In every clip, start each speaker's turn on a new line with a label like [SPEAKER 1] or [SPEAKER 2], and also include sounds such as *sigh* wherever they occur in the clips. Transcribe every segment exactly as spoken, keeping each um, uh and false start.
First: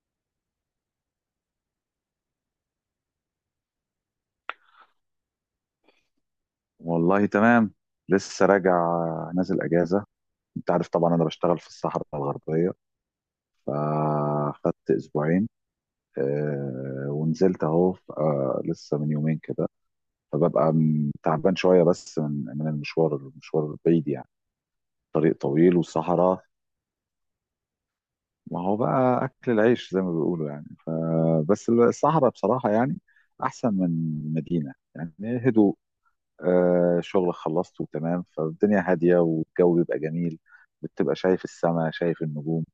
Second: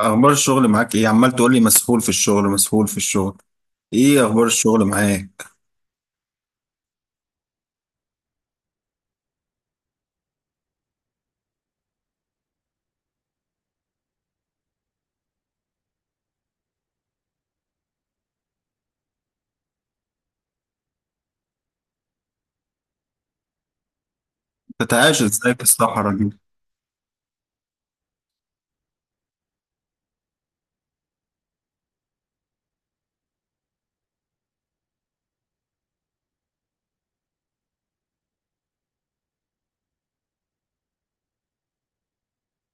[SPEAKER 1] اخبار الشغل معاك ايه؟ عمال تقول لي مسحول في الشغل، مسحول في الشغل، ايه اخبار الشغل معاك؟
[SPEAKER 2] والله تمام. لسه راجع، نازل اجازه. انت عارف طبعا انا بشتغل في الصحراء الغربيه، فاخدت اسبوعين. آه، ونزلت اهو، ف- آه، لسه من يومين كده. فببقى م- تعبان شويه بس من من المشوار، المشوار بعيد يعني.
[SPEAKER 1] بتعايش
[SPEAKER 2] طريق
[SPEAKER 1] ازاي في
[SPEAKER 2] طويل
[SPEAKER 1] الصحراء دي؟
[SPEAKER 2] وصحراء. ما هو بقى اكل العيش زي ما بيقولوا يعني، فبس الصحراء بصراحه يعني احسن من المدينه، يعني هدوء. آه، شغل خلصته تمام، فالدنيا هادية والجو بيبقى جميل. بتبقى شايف السماء، شايف النجوم.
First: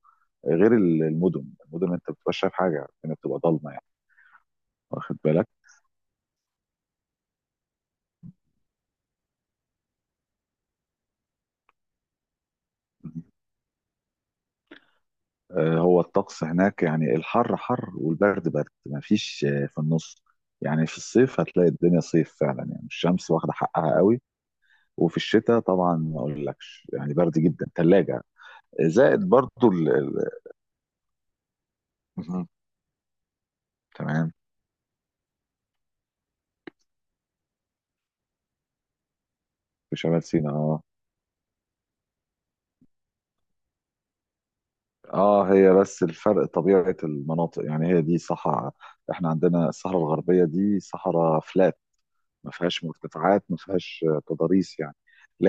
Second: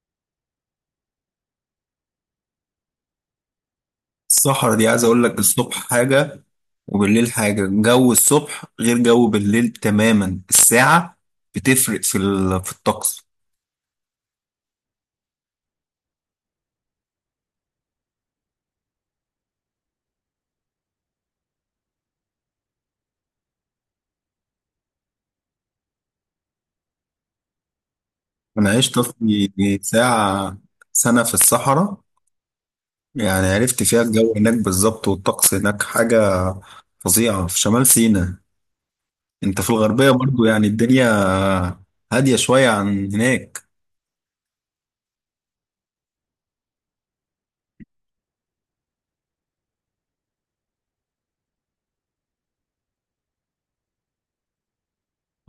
[SPEAKER 2] غير ال- المدن المدن انت بتبقى شايف حاجة، الدنيا بتبقى ضلمة يعني.
[SPEAKER 1] الصحراء دي عايز
[SPEAKER 2] واخد
[SPEAKER 1] اقول لك
[SPEAKER 2] بالك؟
[SPEAKER 1] الصبح حاجة وبالليل حاجة، جو الصبح غير جو بالليل تماما. الساعة بتفرق في ال- في الطقس.
[SPEAKER 2] آه، هو الطقس هناك، يعني الحر حر والبرد برد، ما فيش آه، في النص. يعني في الصيف هتلاقي الدنيا صيف فعلا، يعني الشمس واخدة حقها قوي. وفي الشتاء طبعا ما اقولكش، يعني برد جدا، ثلاجة.
[SPEAKER 1] انا عشت
[SPEAKER 2] زائد برضو
[SPEAKER 1] في
[SPEAKER 2] ال... ال...
[SPEAKER 1] ساعة سنة في الصحراء،
[SPEAKER 2] مهم.
[SPEAKER 1] يعني عرفت فيها
[SPEAKER 2] تمام.
[SPEAKER 1] الجو هناك بالظبط، والطقس هناك حاجة فظيعة في شمال سيناء. انت في
[SPEAKER 2] في
[SPEAKER 1] الغربية
[SPEAKER 2] شمال
[SPEAKER 1] برضو
[SPEAKER 2] سيناء،
[SPEAKER 1] يعني
[SPEAKER 2] اه.
[SPEAKER 1] الدنيا هادية شوية عن هناك.
[SPEAKER 2] اه، هي بس الفرق طبيعة المناطق. يعني هي دي صحراء، احنا عندنا الصحراء الغربية دي صحراء فلات، ما فيهاش مرتفعات، ما فيهاش آه، تضاريس يعني.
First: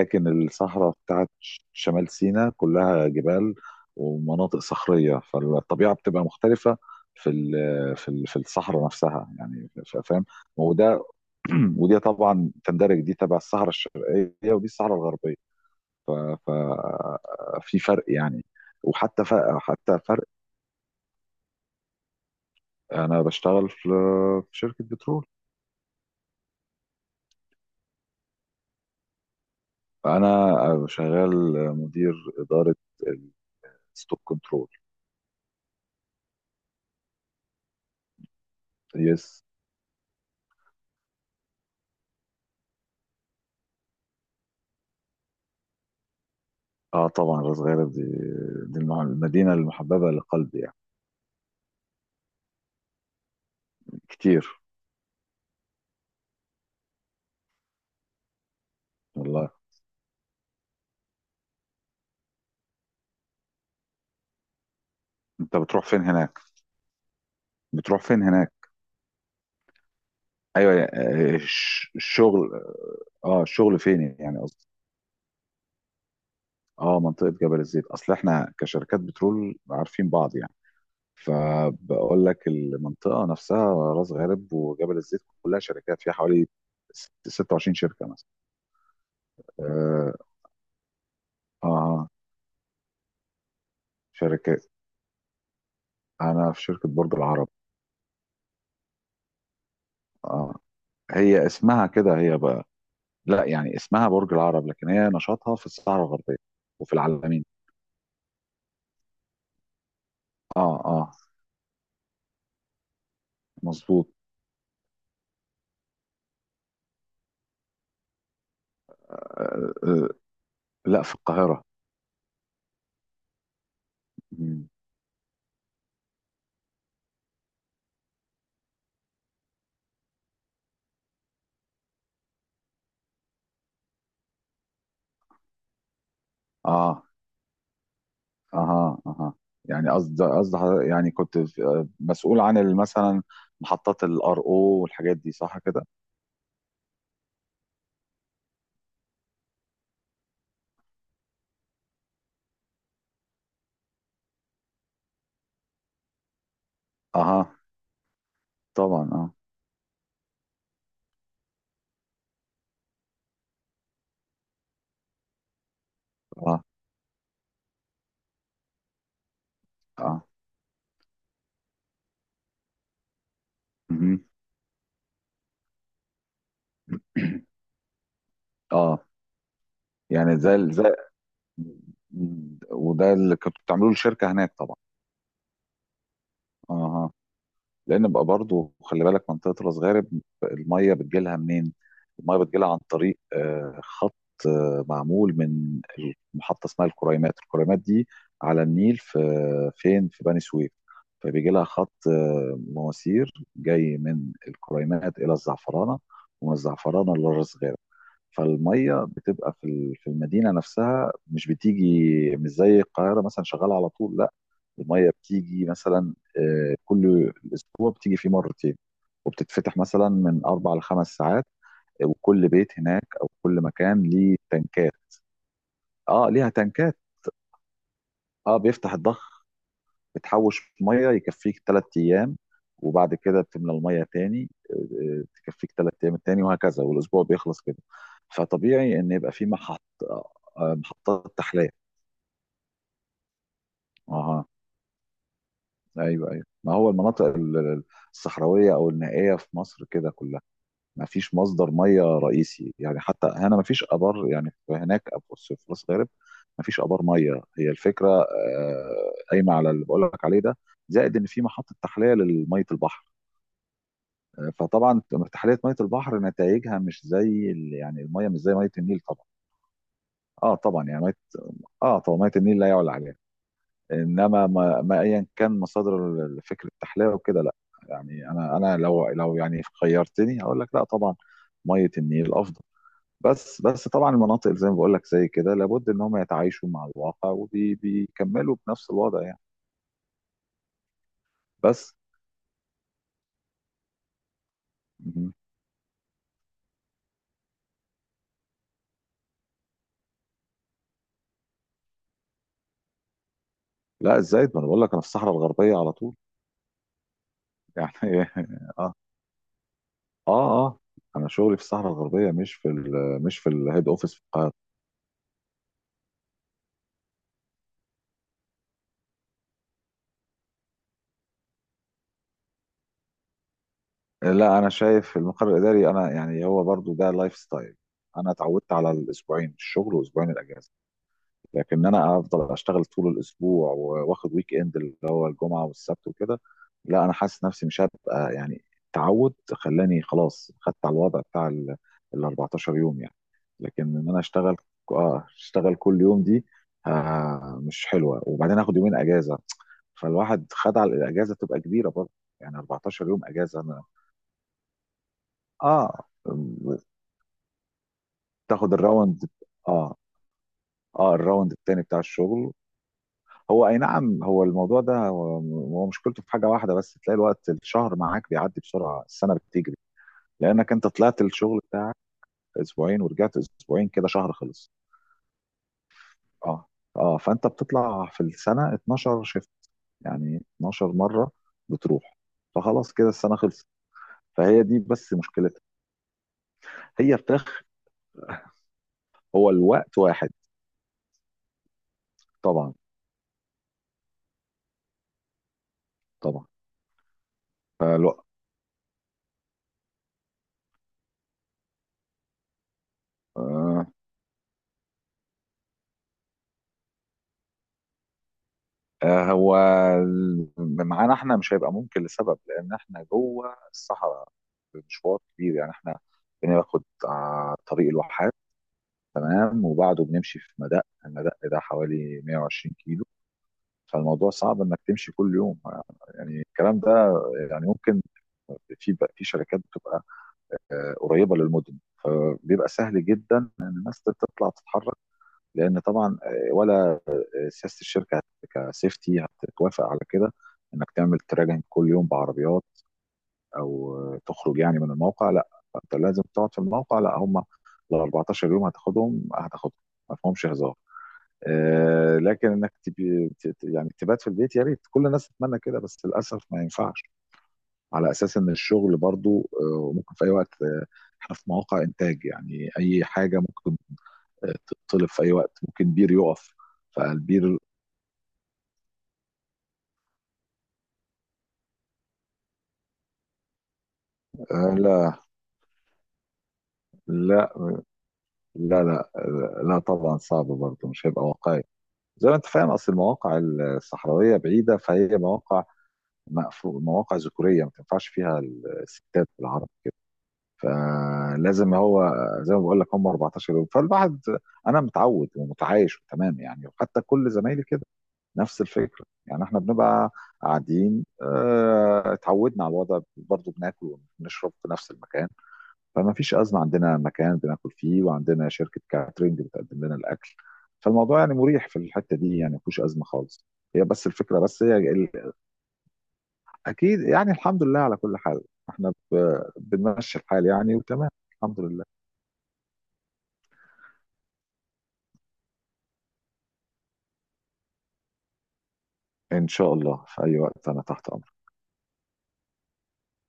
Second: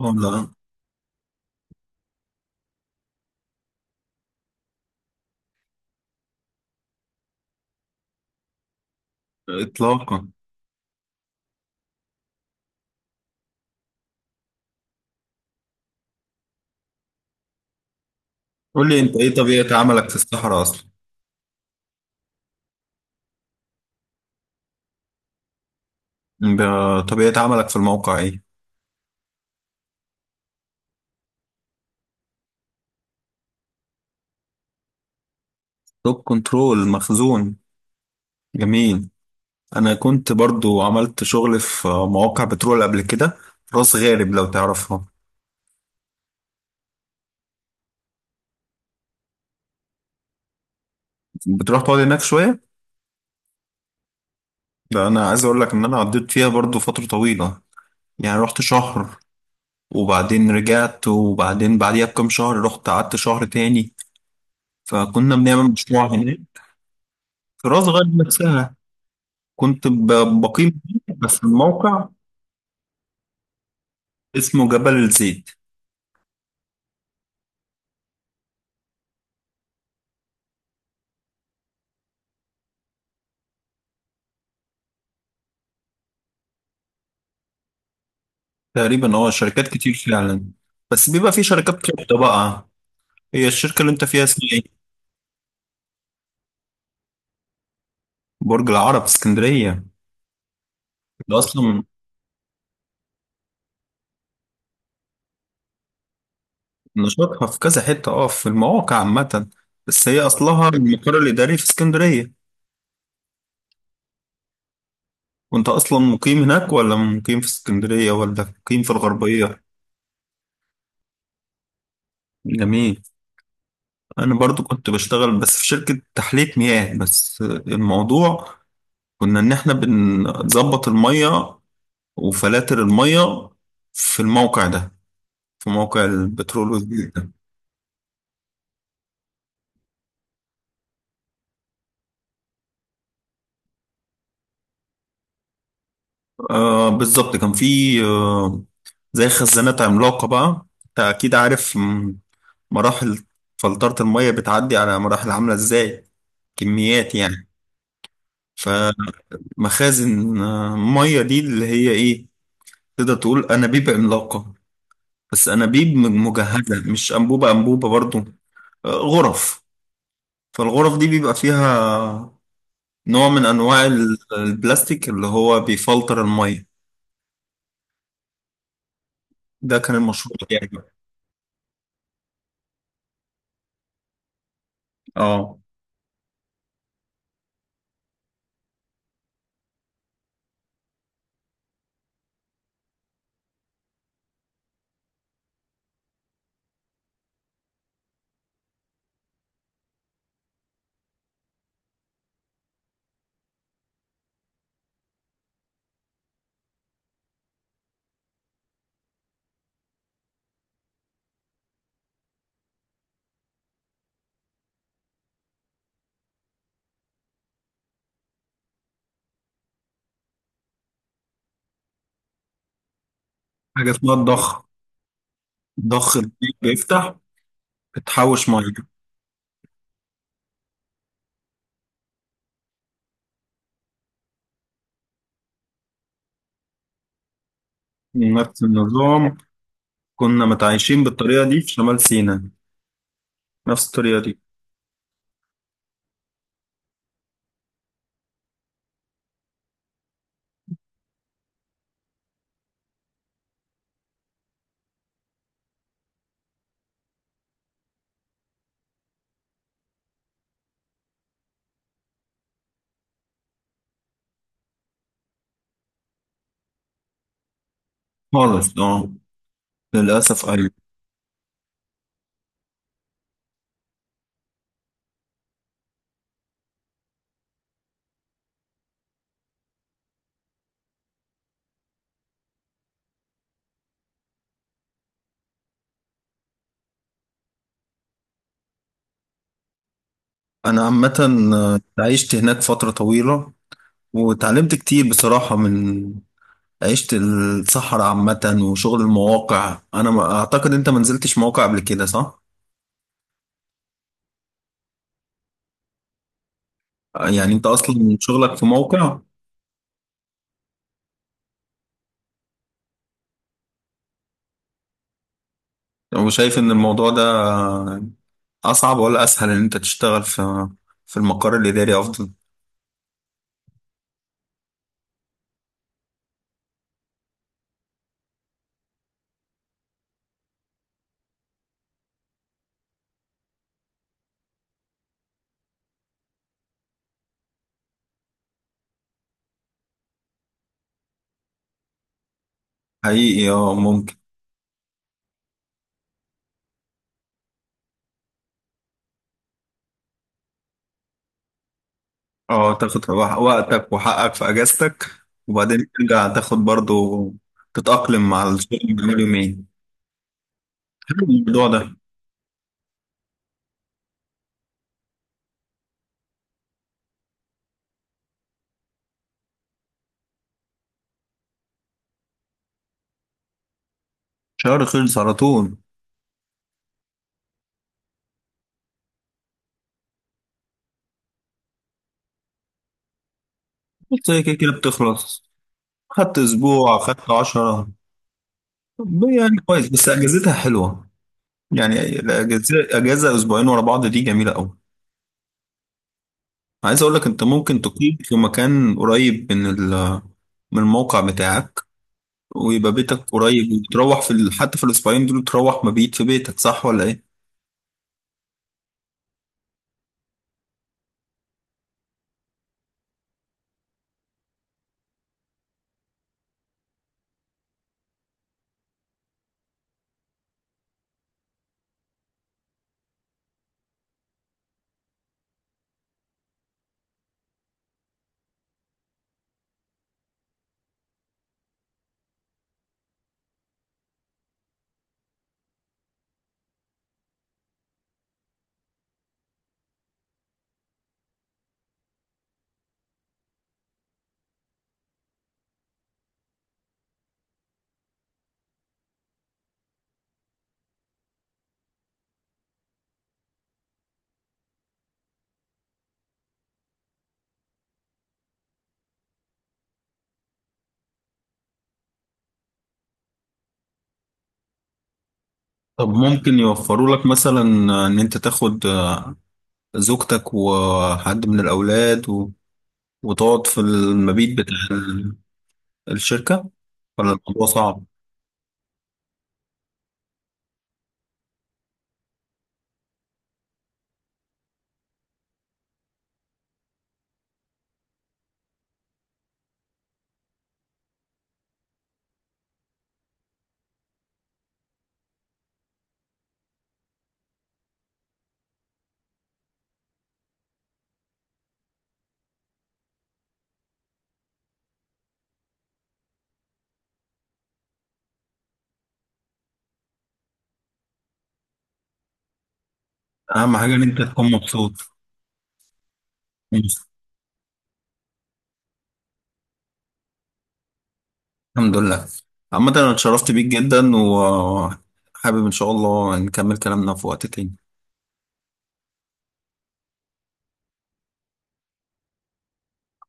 [SPEAKER 1] اه، لا،
[SPEAKER 2] الصحراء بتاعت ش- شمال سيناء كلها جبال ومناطق صخرية، فالطبيعة بتبقى مختلفة في ال- في ال- في الصحراء نفسها يعني، ف- فاهم؟
[SPEAKER 1] اطلاقا.
[SPEAKER 2] وده *clears throat* ودي طبعا تندرج، دي تبع الصحراء الشرقية ودي الصحراء الغربية، ففي فرق يعني.
[SPEAKER 1] قول لي انت
[SPEAKER 2] وحتى
[SPEAKER 1] ايه
[SPEAKER 2] ف...
[SPEAKER 1] طبيعة
[SPEAKER 2] حتى
[SPEAKER 1] عملك في
[SPEAKER 2] فرق.
[SPEAKER 1] الصحراء اصلا؟
[SPEAKER 2] انا بشتغل في في شركة بترول.
[SPEAKER 1] ب- طبيعة عملك في الموقع ايه؟
[SPEAKER 2] انا شغال مدير إدارة الستوك كنترول.
[SPEAKER 1] توب كنترول مخزون. جميل.
[SPEAKER 2] يس.
[SPEAKER 1] انا كنت برضو عملت شغل في مواقع بترول قبل كده، راس غارب لو تعرفها.
[SPEAKER 2] اه طبعا، راس غارب دي، دي المع- المدينة المحببة لقلبي يعني.
[SPEAKER 1] بتروح تقعد هناك شوية.
[SPEAKER 2] كتير.
[SPEAKER 1] ده انا عايز اقول لك ان انا قضيت فيها برضو فترة طويلة، يعني رحت شهر
[SPEAKER 2] والله.
[SPEAKER 1] وبعدين رجعت، وبعدين بعديها بكام شهر رحت قعدت شهر تاني، فكنا
[SPEAKER 2] انت
[SPEAKER 1] بنعمل
[SPEAKER 2] بتروح فين
[SPEAKER 1] مشروع
[SPEAKER 2] هناك؟
[SPEAKER 1] هناك. في راس
[SPEAKER 2] بتروح
[SPEAKER 1] غارب
[SPEAKER 2] فين هناك؟
[SPEAKER 1] نفسها. كنت ب-
[SPEAKER 2] ايوه
[SPEAKER 1] بقيم
[SPEAKER 2] يعني،
[SPEAKER 1] فيه،
[SPEAKER 2] آه،
[SPEAKER 1] بس
[SPEAKER 2] الش-
[SPEAKER 1] الموقع
[SPEAKER 2] الشغل. اه، الشغل فين يعني
[SPEAKER 1] اسمه
[SPEAKER 2] قصدي.
[SPEAKER 1] جبل الزيت.
[SPEAKER 2] اه، منطقة جبل الزيت. اصل احنا كشركات بترول عارفين بعض يعني، فبقول لك المنطقة نفسها، راس غارب وجبل الزيت، كلها شركات، فيها حوالي ست- 26 شركة مثلا.
[SPEAKER 1] تقريبا اه شركات كتير
[SPEAKER 2] اه.
[SPEAKER 1] فعلا. بس بيبقى في شركات
[SPEAKER 2] آه
[SPEAKER 1] كبيرة بقى. هي الشركة اللي انت فيها اسمها
[SPEAKER 2] شركات.
[SPEAKER 1] ايه؟
[SPEAKER 2] انا في شركة برج العرب.
[SPEAKER 1] برج العرب اسكندرية؟
[SPEAKER 2] اه،
[SPEAKER 1] ده
[SPEAKER 2] هي
[SPEAKER 1] اصلا
[SPEAKER 2] اسمها كده هي بقى. لا، يعني اسمها برج العرب لكن هي نشاطها في الصحراء الغربية وفي العلمين.
[SPEAKER 1] نشاطها في كذا حتة، اه في المواقع عامة، بس هي اصلها
[SPEAKER 2] اه اه،
[SPEAKER 1] المقر الإداري في اسكندرية.
[SPEAKER 2] مظبوط.
[SPEAKER 1] وانت اصلا مقيم هناك، ولا مقيم في اسكندرية، ولا مقيم في الغربية؟
[SPEAKER 2] آه لا، في القاهرة.
[SPEAKER 1] جميل. انا برضو
[SPEAKER 2] مم.
[SPEAKER 1] كنت بشتغل بس في شركة تحلية مياه، بس الموضوع كنا إن إحنا بنظبط المية وفلاتر المية في الموقع ده، في موقع البترول
[SPEAKER 2] اه.
[SPEAKER 1] والجيز ده.
[SPEAKER 2] اها اها. يعني قصد قصد حضر- يعني كنت في- آه، مسؤول عن ال- مثلا محطات الار او والحاجات دي، صح كده؟
[SPEAKER 1] آه، بالظبط كان في آه زي خزانات عملاقة بقى، أنت أكيد عارف م- مراحل فلترة المية بتعدي على مراحل عاملة إزاي، كميات يعني،
[SPEAKER 2] اها. طبعا
[SPEAKER 1] فمخازن.
[SPEAKER 2] اه.
[SPEAKER 1] آه، مية دي اللي هي إيه، تقدر تقول أنابيب عملاقة، بس أنابيب م-
[SPEAKER 2] اه
[SPEAKER 1] مجهزة، مش أنبوبة أنبوبة برضو. آه، غرف.
[SPEAKER 2] اه.
[SPEAKER 1] فالغرف دي بيبقى فيها نوع من انواع ال-
[SPEAKER 2] مهم.
[SPEAKER 1] البلاستيك اللي هو بيفلتر الميه.
[SPEAKER 2] *clears throat* اه.
[SPEAKER 1] ده كان المشروع
[SPEAKER 2] يعني زي
[SPEAKER 1] بتاعي
[SPEAKER 2] ال-
[SPEAKER 1] بقى.
[SPEAKER 2] زي، وده اللي كنتوا بتعملوه للشركه هناك طبعا.
[SPEAKER 1] اه،
[SPEAKER 2] اها. لان بقى برضو خلي بالك، منطقه راس غارب الميه بتجيلها منين؟ الميه بتجيلها عن طريق آه، خط، آه، معمول من محطه اسمها الكريمات. الكريمات دي على النيل في فين؟ في بني سويف. فبيجي لها خط آه، مواسير جاي من الكريمات الى الزعفرانه، ومن الزعفرانه لراس غارب. فالميه بتبقى في ال- في المدينه نفسها، مش بتيجي مش زي القاهره مثلا شغاله على طول، لا. الميه بتيجي مثلا آه، كل اسبوع بتيجي فيه مرتين، وبتتفتح مثلا من اربع لخمس ساعات. وكل بيت هناك او كل
[SPEAKER 1] حاجه
[SPEAKER 2] مكان
[SPEAKER 1] اسمها
[SPEAKER 2] ليه
[SPEAKER 1] الضخ،
[SPEAKER 2] تنكات.
[SPEAKER 1] ضخ
[SPEAKER 2] اه، ليها
[SPEAKER 1] البيت
[SPEAKER 2] تنكات.
[SPEAKER 1] بيفتح بتحوش
[SPEAKER 2] اه،
[SPEAKER 1] ميه.
[SPEAKER 2] بيفتح الضخ، بتحوش ميه يكفيك ثلاث ايام. وبعد كده بتملى الميه تاني، آه، آه، تكفيك ثلاث ايام التاني، وهكذا والاسبوع بيخلص كده.
[SPEAKER 1] نفس
[SPEAKER 2] فطبيعي ان يبقى
[SPEAKER 1] النظام،
[SPEAKER 2] في محط
[SPEAKER 1] كنا
[SPEAKER 2] آه،
[SPEAKER 1] متعايشين
[SPEAKER 2] محطات
[SPEAKER 1] بالطريقه دي في
[SPEAKER 2] تحليه.
[SPEAKER 1] شمال سيناء، نفس الطريقه دي.
[SPEAKER 2] اها. ايوه ايوه، ما هو المناطق ال- الصحراويه او النائيه في مصر كده كلها ما فيش مصدر ميه رئيسي يعني. حتى هنا ما فيش ابار يعني، في هناك أبو- في راس غارب ما فيش ابار ميه. هي الفكره آه، قايمه على اللي بقول لك عليه ده، زائد ان في محطه تحليه لميه البحر. فطبعا ارتحاليه ميه البحر نتائجها مش زي ال- يعني الميه مش زي ميه
[SPEAKER 1] خالص،
[SPEAKER 2] النيل
[SPEAKER 1] اه.
[SPEAKER 2] طبعا.
[SPEAKER 1] للاسف،
[SPEAKER 2] اه
[SPEAKER 1] ايوه.
[SPEAKER 2] طبعا، يعني ميه، اه طبعا ميه النيل لا يعلى عليها. انما ما, ما ايا كان مصادر، ال- فكره التحليه وكده، لا. يعني انا انا لو لو يعني خيرتني هقول لك لا طبعا، ميه النيل افضل. بس بس طبعا المناطق زي ما بقول لك زي كده، لابد ان هم يتعايشوا مع الواقع وبيكملوا بنفس الوضع يعني.
[SPEAKER 1] انا عامه آه،
[SPEAKER 2] بس.
[SPEAKER 1] عشت هناك فتره طويله، وتعلمت كتير
[SPEAKER 2] مهم.
[SPEAKER 1] بصراحه من عشت الصحراء عامة وشغل المواقع. أنا ما أعتقد أنت ما نزلتش مواقع قبل كده، صح؟
[SPEAKER 2] لا، الزايد، ما انا بقول لك انا في الصحراء الغربيه على طول.
[SPEAKER 1] يعني أنت أصلا
[SPEAKER 2] يعني
[SPEAKER 1] شغلك في
[SPEAKER 2] *laughs* اه.
[SPEAKER 1] موقع.
[SPEAKER 2] اه اه. انا شغلي في الصحراء الغربيه مش في ال مش في الهيد اوفيس في القاهره.
[SPEAKER 1] وشايف إن الموضوع ده أصعب ولا أسهل، إن أنت تشتغل في في المقر الإداري أفضل؟
[SPEAKER 2] لا، انا شايف المقر الاداري، انا يعني هو برضو ده لايف ستايل. انا اتعودت على الاسبوعين الشغل واسبوعين الاجازه، لكن انا افضل اشتغل طول الاسبوع واخد ويك اند اللي هو الجمعه والسبت وكده. لا، انا حاسس نفسي مش هبقى يعني، التعود خلاني خلاص خدت على الوضع بتاع ال ال اربعتاشر يوم يعني.
[SPEAKER 1] حقيقي أه
[SPEAKER 2] لكن ان
[SPEAKER 1] ممكن.
[SPEAKER 2] انا اشتغل، اه اشتغل كل يوم، دي آه مش حلوه. وبعدين اخد يومين اجازه، فالواحد خد على الاجازه تبقى كبيره برضه، يعني
[SPEAKER 1] أه
[SPEAKER 2] اربعتاشر
[SPEAKER 1] تاخد
[SPEAKER 2] يوم اجازه انا.
[SPEAKER 1] وقتك وحقك في أجازتك، وبعدين
[SPEAKER 2] اه.
[SPEAKER 1] ترجع تاخد برضو تتأقلم مع
[SPEAKER 2] تاخد
[SPEAKER 1] الشغل بقاله
[SPEAKER 2] الراوند،
[SPEAKER 1] يومين.
[SPEAKER 2] اه. اه،
[SPEAKER 1] حلو
[SPEAKER 2] الراوند
[SPEAKER 1] الموضوع
[SPEAKER 2] التاني
[SPEAKER 1] ده.
[SPEAKER 2] بتاع الشغل. هو اي نعم، هو الموضوع ده هو، هو مشكلته في حاجه واحده بس، تلاقي الوقت الشهر معاك بيعدي بسرعه، السنه بتجري، لانك انت طلعت الشغل بتاعك اسبوعين ورجعت اسبوعين، كده شهر خلص.
[SPEAKER 1] شهر خلص على طول.
[SPEAKER 2] اه. اه، فانت بتطلع في السنه اتناشر شيفت، يعني اتناشر مره بتروح، فخلاص كده السنه خلصت.
[SPEAKER 1] بس هي كده
[SPEAKER 2] فهي
[SPEAKER 1] كده
[SPEAKER 2] دي بس
[SPEAKER 1] بتخلص.
[SPEAKER 2] مشكلتها،
[SPEAKER 1] خدت أسبوع
[SPEAKER 2] هي
[SPEAKER 1] خدت
[SPEAKER 2] فراخ.
[SPEAKER 1] عشرة. طب
[SPEAKER 2] هو
[SPEAKER 1] يعني كويس
[SPEAKER 2] الوقت
[SPEAKER 1] بس
[SPEAKER 2] واحد.
[SPEAKER 1] اجازتها حلوه، يعني
[SPEAKER 2] طبعا.
[SPEAKER 1] الاجازه اجازه اسبوعين ورا بعض دي جميله قوي.
[SPEAKER 2] طبعا.
[SPEAKER 1] عايز اقول لك انت ممكن تقيم
[SPEAKER 2] فالوقت،
[SPEAKER 1] في مكان قريب من ال- من الموقع بتاعك، ويبقى بيتك قريب،
[SPEAKER 2] آه
[SPEAKER 1] وتروح في ال- حتى في الاسبوعين دول تروح مبيت في بيتك، صح ولا ايه؟
[SPEAKER 2] آه، هو ال- معانا احنا مش هيبقى ممكن لسبب، لان احنا جوه الصحراء، مشوار كبير يعني. احنا بناخد آه، طريق الواحات، تمام، وبعده بنمشي في مدق، المدق ده حوالي مائة وعشرين كيلو. فالموضوع صعب انك تمشي كل يوم، يعني الكلام ده. يعني ممكن، في في شركات بتبقى آه، قريبه للمدن، فبيبقى سهل جدا ان الناس تطلع تتحرك، لان طبعا آه، سياسه الشركه هت- كسيفتي هتتوافق على كده انك تعمل تراجعين كل يوم بعربيات، او آه، تخرج يعني من الموقع. لا، فانت لازم تقعد في الموقع. لا هم، ال اربعتاشر يوم هتاخدهم هتاخدهم، ما فيهمش هزار. آه، لكن انك تبي ت- ت- يعني تبات في البيت، يا ريت كل الناس تتمنى كده، بس للاسف ما ينفعش، على اساس ان الشغل برضو آه، ممكن في اي وقت. آه، احنا في مواقع انتاج، يعني اي حاجه ممكن آه، تتطلب في اي وقت، ممكن
[SPEAKER 1] طب
[SPEAKER 2] بير يقف.
[SPEAKER 1] ممكن يوفروا لك
[SPEAKER 2] فالبير.
[SPEAKER 1] مثلا ان انت تاخد زوجتك وحد من الاولاد و... وتقعد في المبيت
[SPEAKER 2] آه
[SPEAKER 1] بتاع
[SPEAKER 2] لا
[SPEAKER 1] ال- الشركه، ولا
[SPEAKER 2] لا
[SPEAKER 1] الموضوع صعب؟
[SPEAKER 2] لا لا لا طبعا صعب برضه، مش هيبقى واقعي. زي ما انت فاهم، اصل المواقع الصحراويه بعيده، فهي مواقع مقفول، مواقع ذكوريه ما تنفعش فيها الستات العرب كده. فلازم هو، زي ما بقول لك، هم اربعتاشر يوم. فالواحد انا متعود ومتعايش تمام يعني. وحتى كل زمايلي كده نفس الفكره، يعني احنا بنبقى قاعدين، اه، اتعودنا على الوضع برضه، بناكل ونشرب في نفس المكان، فما فيش أزمة. عندنا مكان بناكل فيه، وعندنا شركة كاترينج بتقدم لنا الأكل، فالموضوع يعني مريح في الحتة دي يعني، ما فيهوش أزمة خالص.
[SPEAKER 1] اهم
[SPEAKER 2] هي
[SPEAKER 1] حاجه ان
[SPEAKER 2] بس
[SPEAKER 1] انت
[SPEAKER 2] الفكرة،
[SPEAKER 1] تكون
[SPEAKER 2] بس هي
[SPEAKER 1] مبسوط.
[SPEAKER 2] ال- أكيد يعني، الحمد لله على كل حال، احنا ب- بنمشي الحال يعني، وتمام الحمد لله.
[SPEAKER 1] الحمد لله. عامة أنا اتشرفت بيك جدا، وحابب إن شاء الله نكمل كلامنا في وقت تاني.
[SPEAKER 2] إن شاء الله في أي وقت، أنا تحت أمرك.